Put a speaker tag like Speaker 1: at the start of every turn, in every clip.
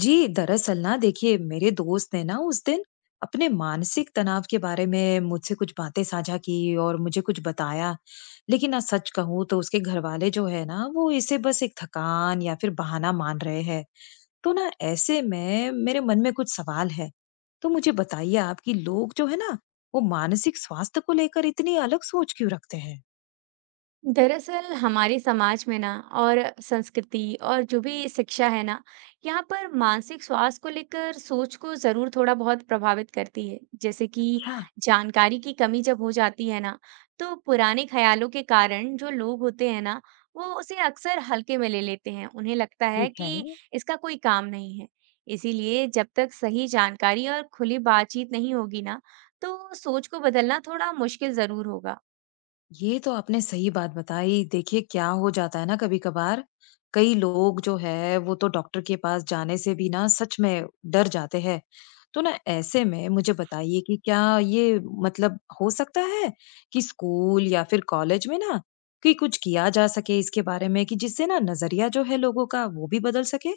Speaker 1: जी, दरअसल ना देखिए मेरे दोस्त ने ना उस दिन अपने मानसिक तनाव के बारे में मुझसे कुछ बातें साझा की और मुझे कुछ बताया। लेकिन ना सच कहूँ तो उसके घर वाले जो है ना वो इसे बस एक थकान या फिर बहाना मान रहे हैं। तो ना ऐसे में मेरे मन में कुछ सवाल है। तो मुझे बताइए आप कि लोग जो है ना वो मानसिक स्वास्थ्य को लेकर इतनी अलग सोच क्यों रखते हैं?
Speaker 2: दरअसल हमारे समाज में ना और संस्कृति और जो भी शिक्षा है ना, यहाँ पर मानसिक स्वास्थ्य को लेकर सोच को जरूर थोड़ा बहुत प्रभावित करती है। जैसे कि
Speaker 1: अच्छा।
Speaker 2: जानकारी की कमी जब हो जाती है ना, तो पुराने ख्यालों के कारण जो लोग होते हैं ना, वो उसे अक्सर हल्के में ले लेते हैं। उन्हें लगता है
Speaker 1: ठीक है।
Speaker 2: कि इसका कोई काम नहीं है। इसीलिए जब तक सही जानकारी और खुली बातचीत नहीं होगी ना, तो सोच को बदलना थोड़ा मुश्किल जरूर होगा।
Speaker 1: ये तो आपने सही बात बताई। देखिए, क्या हो जाता है ना कभी-कभार, कई लोग जो है वो तो डॉक्टर के पास जाने से भी ना सच में डर जाते हैं। तो ना ऐसे में मुझे बताइए कि क्या ये मतलब हो सकता है कि स्कूल या फिर कॉलेज में ना कि कुछ किया जा सके इसके बारे में कि जिससे ना नज़रिया जो है लोगों का वो भी बदल सके?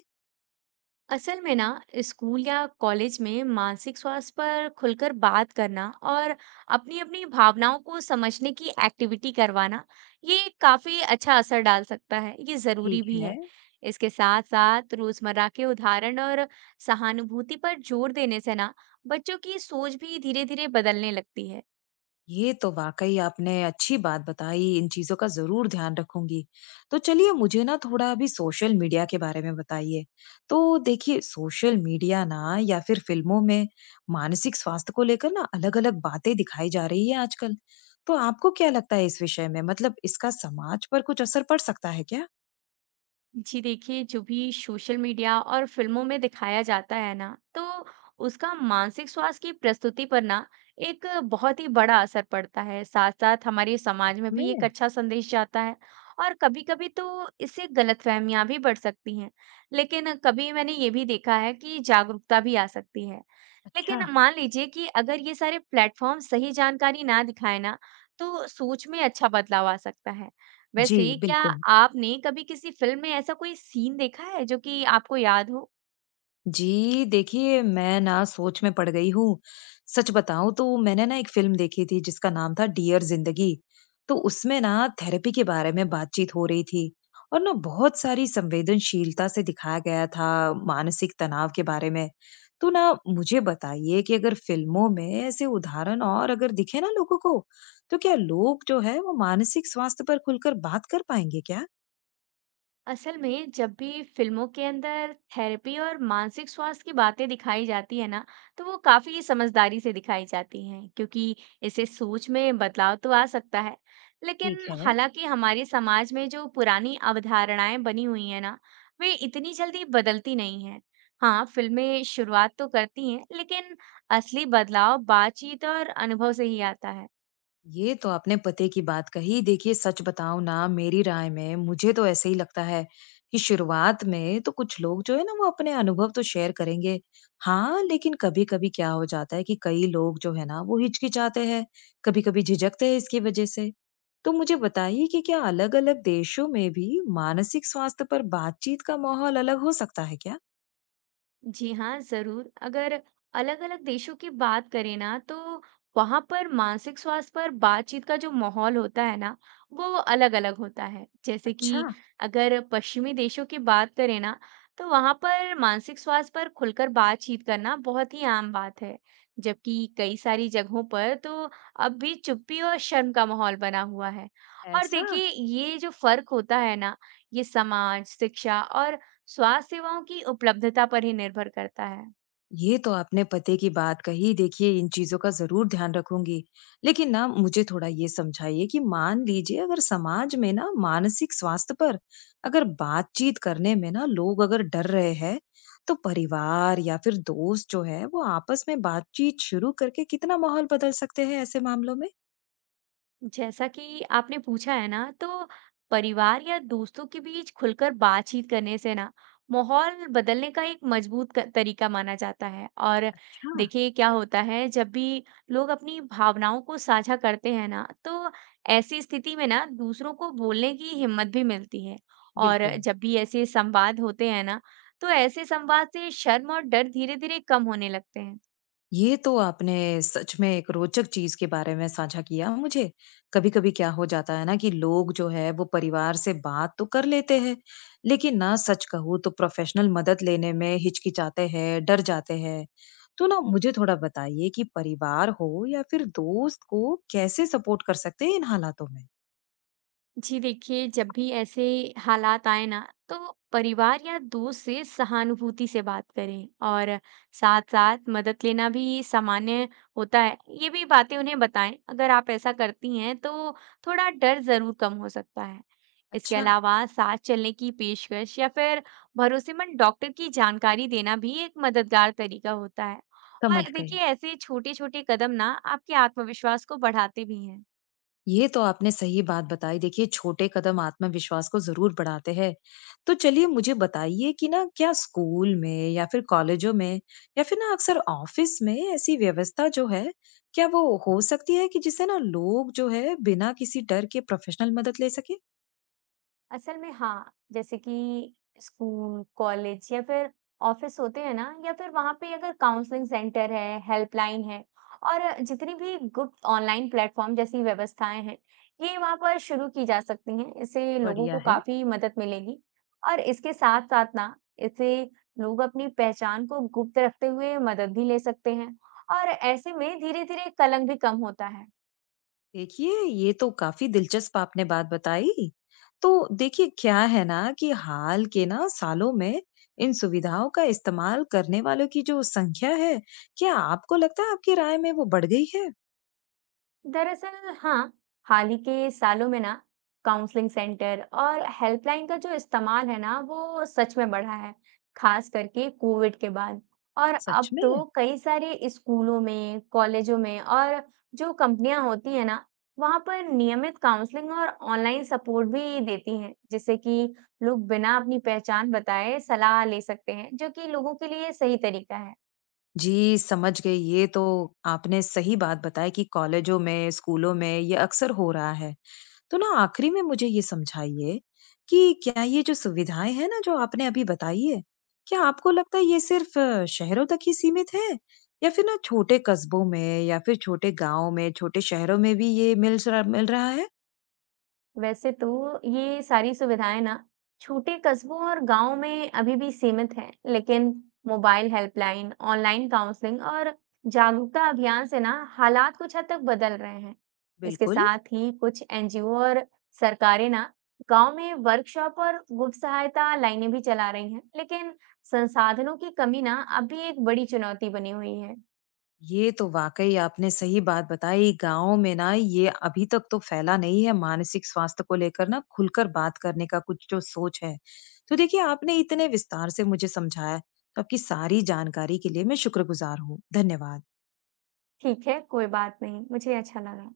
Speaker 2: असल में ना, स्कूल या कॉलेज में मानसिक स्वास्थ्य पर खुलकर बात करना और अपनी अपनी भावनाओं को समझने की एक्टिविटी करवाना, ये काफी अच्छा असर डाल सकता है। ये जरूरी
Speaker 1: ठीक
Speaker 2: भी
Speaker 1: है।
Speaker 2: है। इसके साथ साथ रोजमर्रा के उदाहरण और सहानुभूति पर जोर देने से ना, बच्चों की सोच भी धीरे धीरे बदलने लगती है।
Speaker 1: ये तो वाकई आपने अच्छी बात बताई, इन चीज़ों का ज़रूर ध्यान रखूँगी। तो चलिए मुझे ना थोड़ा अभी सोशल मीडिया के बारे में बताइए। तो देखिए सोशल मीडिया ना या फिर फ़िल्मों में मानसिक स्वास्थ्य को लेकर ना अलग-अलग बातें दिखाई जा रही है आजकल। तो आपको क्या लगता है इस विषय में? मतलब इसका समाज पर कुछ असर पड़ सकता है क्या?
Speaker 2: जी देखिए, जो भी सोशल मीडिया और फिल्मों में दिखाया जाता है ना, तो उसका मानसिक स्वास्थ्य की प्रस्तुति पर ना एक बहुत ही बड़ा असर पड़ता है। साथ-साथ हमारे
Speaker 1: सच
Speaker 2: समाज में
Speaker 1: में?
Speaker 2: भी एक अच्छा संदेश जाता है और कभी-कभी तो इससे गलतफहमियां भी बढ़ सकती हैं। लेकिन कभी मैंने ये भी देखा है कि जागरूकता भी आ सकती है।
Speaker 1: अच्छा।
Speaker 2: लेकिन मान लीजिए कि अगर ये सारे प्लेटफॉर्म सही जानकारी ना दिखाए ना, तो सोच में अच्छा बदलाव आ सकता है।
Speaker 1: जी,
Speaker 2: वैसे क्या
Speaker 1: बिल्कुल।
Speaker 2: आपने कभी किसी फ़िल्म में ऐसा कोई सीन देखा है जो कि आपको याद हो?
Speaker 1: जी, देखिए मैं ना सोच में पड़ गई हूँ। सच बताऊँ तो मैंने ना एक फ़िल्म देखी थी जिसका नाम था डियर ज़िंदगी। तो उसमें ना थेरेपी के बारे में बातचीत हो रही थी और ना बहुत सारी संवेदनशीलता से दिखाया गया था मानसिक तनाव के बारे में। तो ना मुझे बताइए कि अगर फ़िल्मों में ऐसे उदाहरण और अगर दिखे ना लोगों को, तो क्या लोग जो है वो मानसिक स्वास्थ्य पर खुलकर बात कर पाएँगे क्या?
Speaker 2: असल में जब भी फ़िल्मों के अंदर थेरेपी और मानसिक स्वास्थ्य की बातें दिखाई जाती है ना, तो वो काफ़ी समझदारी से दिखाई जाती हैं, क्योंकि इससे सोच में बदलाव तो आ सकता है।
Speaker 1: ठीक
Speaker 2: लेकिन
Speaker 1: है।
Speaker 2: हालाँकि हमारे समाज में जो पुरानी अवधारणाएँ बनी हुई हैं ना, वे इतनी जल्दी बदलती नहीं हैं। हाँ, फ़िल्में शुरुआत तो करती हैं, लेकिन असली बदलाव बातचीत और अनुभव से ही आता है।
Speaker 1: ये तो आपने पते की बात कही। देखिए, सच बताऊँ ना, मेरी राय में मुझे तो ऐसे ही लगता है कि शुरुआत में तो कुछ लोग जो है ना, वो अपने अनुभव तो शेयर करेंगे। हाँ, लेकिन कभी-कभी क्या हो जाता है कि कई लोग जो है ना, वो हिचकिचाते हैं, कभी-कभी झिझकते हैं इसकी वजह से। तो मुझे बताइए कि क्या अलग-अलग देशों में भी मानसिक स्वास्थ्य पर बातचीत का माहौल अलग हो सकता है क्या?
Speaker 2: जी हाँ, ज़रूर। अगर अलग-अलग देशों की बात करें ना, तो वहाँ पर मानसिक स्वास्थ्य पर बातचीत का जो माहौल होता है ना, वो अलग-अलग होता है। जैसे
Speaker 1: अच्छा।
Speaker 2: कि अगर पश्चिमी देशों की बात करें ना, तो वहाँ पर मानसिक स्वास्थ्य पर खुलकर बातचीत करना बहुत ही आम बात है। जबकि कई सारी जगहों पर तो अब भी चुप्पी और शर्म का माहौल बना हुआ है। और
Speaker 1: ऐसा।
Speaker 2: देखिए, ये जो फ़र्क होता है ना, ये समाज, शिक्षा और स्वास्थ्य सेवाओं की उपलब्धता पर ही निर्भर करता है।
Speaker 1: ये तो आपने पते की बात कही। देखिए, इन चीजों का जरूर ध्यान रखूंगी। लेकिन ना मुझे थोड़ा ये समझाइए कि मान लीजिए अगर समाज में ना मानसिक स्वास्थ्य पर अगर बातचीत करने में ना लोग अगर डर रहे हैं, तो परिवार या फिर दोस्त जो है वो आपस में बातचीत शुरू करके कितना माहौल बदल सकते हैं ऐसे मामलों में?
Speaker 2: जैसा कि आपने पूछा है ना, तो परिवार या दोस्तों के बीच खुलकर बातचीत करने से ना माहौल बदलने का एक मजबूत तरीका माना जाता है। और
Speaker 1: अच्छा।
Speaker 2: देखिए क्या होता है, जब भी लोग अपनी भावनाओं को साझा करते हैं ना, तो ऐसी स्थिति में ना दूसरों को बोलने की हिम्मत भी मिलती है। और
Speaker 1: बिल्कुल।
Speaker 2: जब भी ऐसे संवाद होते हैं ना, तो ऐसे संवाद से शर्म और डर धीरे-धीरे कम होने लगते हैं।
Speaker 1: ये तो आपने सच में एक रोचक चीज के बारे में साझा किया मुझे। कभी-कभी क्या हो जाता है ना कि लोग जो है वो परिवार से बात तो कर लेते हैं, लेकिन ना सच कहूँ तो प्रोफेशनल मदद लेने में हिचकिचाते हैं, डर जाते हैं। तो ना मुझे थोड़ा बताइए कि परिवार हो या फिर दोस्त को कैसे सपोर्ट कर सकते हैं इन हालातों में?
Speaker 2: जी देखिए, जब भी ऐसे हालात आए ना, तो परिवार या दोस्त से सहानुभूति से बात करें और साथ साथ मदद लेना भी सामान्य होता है, ये भी बातें उन्हें बताएं। अगर आप ऐसा करती हैं तो थोड़ा डर जरूर कम हो सकता है। इसके
Speaker 1: अच्छा।
Speaker 2: अलावा साथ चलने की पेशकश या फिर भरोसेमंद डॉक्टर की जानकारी देना भी एक मददगार तरीका होता है।
Speaker 1: समझ
Speaker 2: और
Speaker 1: गई।
Speaker 2: देखिए, ऐसे छोटे छोटे कदम ना आपके आत्मविश्वास को बढ़ाते भी हैं।
Speaker 1: ये तो आपने सही बात बताई। देखिए, छोटे कदम आत्मविश्वास को ज़रूर बढ़ाते हैं। तो चलिए मुझे बताइए कि ना क्या स्कूल में या फिर कॉलेजों में या फिर ना अक्सर ऑफ़िस में ऐसी व्यवस्था जो है, क्या वो हो सकती है कि जिससे ना लोग जो है बिना किसी डर के प्रोफ़ेशनल मदद ले सकें?
Speaker 2: असल में हाँ, जैसे कि स्कूल, कॉलेज या फिर ऑफिस होते हैं ना, या फिर वहाँ पे अगर काउंसलिंग सेंटर है, हेल्पलाइन है और जितनी भी गुप्त ऑनलाइन प्लेटफॉर्म जैसी व्यवस्थाएं हैं, ये वहाँ पर शुरू की जा सकती हैं। इससे लोगों
Speaker 1: बढ़िया
Speaker 2: को
Speaker 1: है।
Speaker 2: काफी मदद मिलेगी। और इसके साथ-साथ ना, इससे लोग अपनी पहचान को गुप्त रखते हुए मदद भी ले सकते हैं और ऐसे में धीरे-धीरे कलंक भी कम होता है।
Speaker 1: देखिए, ये तो काफी दिलचस्प आपने बात बताई। तो देखिए, क्या है ना कि हाल के ना सालों में इन सुविधाओं का इस्तेमाल करने वालों की जो संख्या है, क्या आपको लगता है आपकी राय में वो बढ़ गई है?
Speaker 2: दरअसल हाँ, हाल ही के सालों में ना काउंसलिंग सेंटर और हेल्पलाइन का जो इस्तेमाल है ना, वो सच में बढ़ा है, खास करके कोविड के बाद। और
Speaker 1: सच
Speaker 2: अब
Speaker 1: में?
Speaker 2: तो कई सारे स्कूलों में, कॉलेजों में और जो कंपनियां होती हैं ना, वहां पर नियमित काउंसलिंग और ऑनलाइन सपोर्ट भी देती हैं, जिससे कि लोग बिना अपनी पहचान बताए सलाह ले सकते हैं, जो कि लोगों के लिए सही तरीका है।
Speaker 1: जी, समझ गई। ये तो आपने सही बात बताई कि कॉलेजों में, स्कूलों में ये अक्सर हो रहा है। तो ना आखिरी में मुझे ये समझाइए कि क्या ये जो सुविधाएं हैं ना जो आपने अभी बताई है, क्या आपको लगता है ये सिर्फ शहरों तक ही सीमित है, या फिर ना छोटे कस्बों में या फिर छोटे गांव में, छोटे शहरों में भी ये मिल रहा है?
Speaker 2: वैसे तो ये सारी सुविधाएं ना छोटे कस्बों और गांवों में अभी भी सीमित हैं, लेकिन मोबाइल हेल्पलाइन, ऑनलाइन काउंसलिंग और जागरूकता अभियान से ना हालात कुछ हद तक बदल रहे हैं। इसके
Speaker 1: बिल्कुल।
Speaker 2: साथ ही कुछ एनजीओ और सरकारें ना गांव में वर्कशॉप और गुप्त सहायता लाइनें भी चला रही हैं, लेकिन संसाधनों की कमी ना अभी एक बड़ी चुनौती बनी हुई है।
Speaker 1: ये तो वाक़ई आपने सही बात बताई। गाँव में ना ये अभी तक तो फैला नहीं है मानसिक स्वास्थ्य को लेकर ना खुलकर बात करने का कुछ जो सोच है। तो देखिए आपने इतने विस्तार से मुझे समझाया, तो आपकी सारी जानकारी के लिए मैं शुक्रगुज़ार हूँ। धन्यवाद।
Speaker 2: ठीक है, कोई बात नहीं, मुझे अच्छा लगा।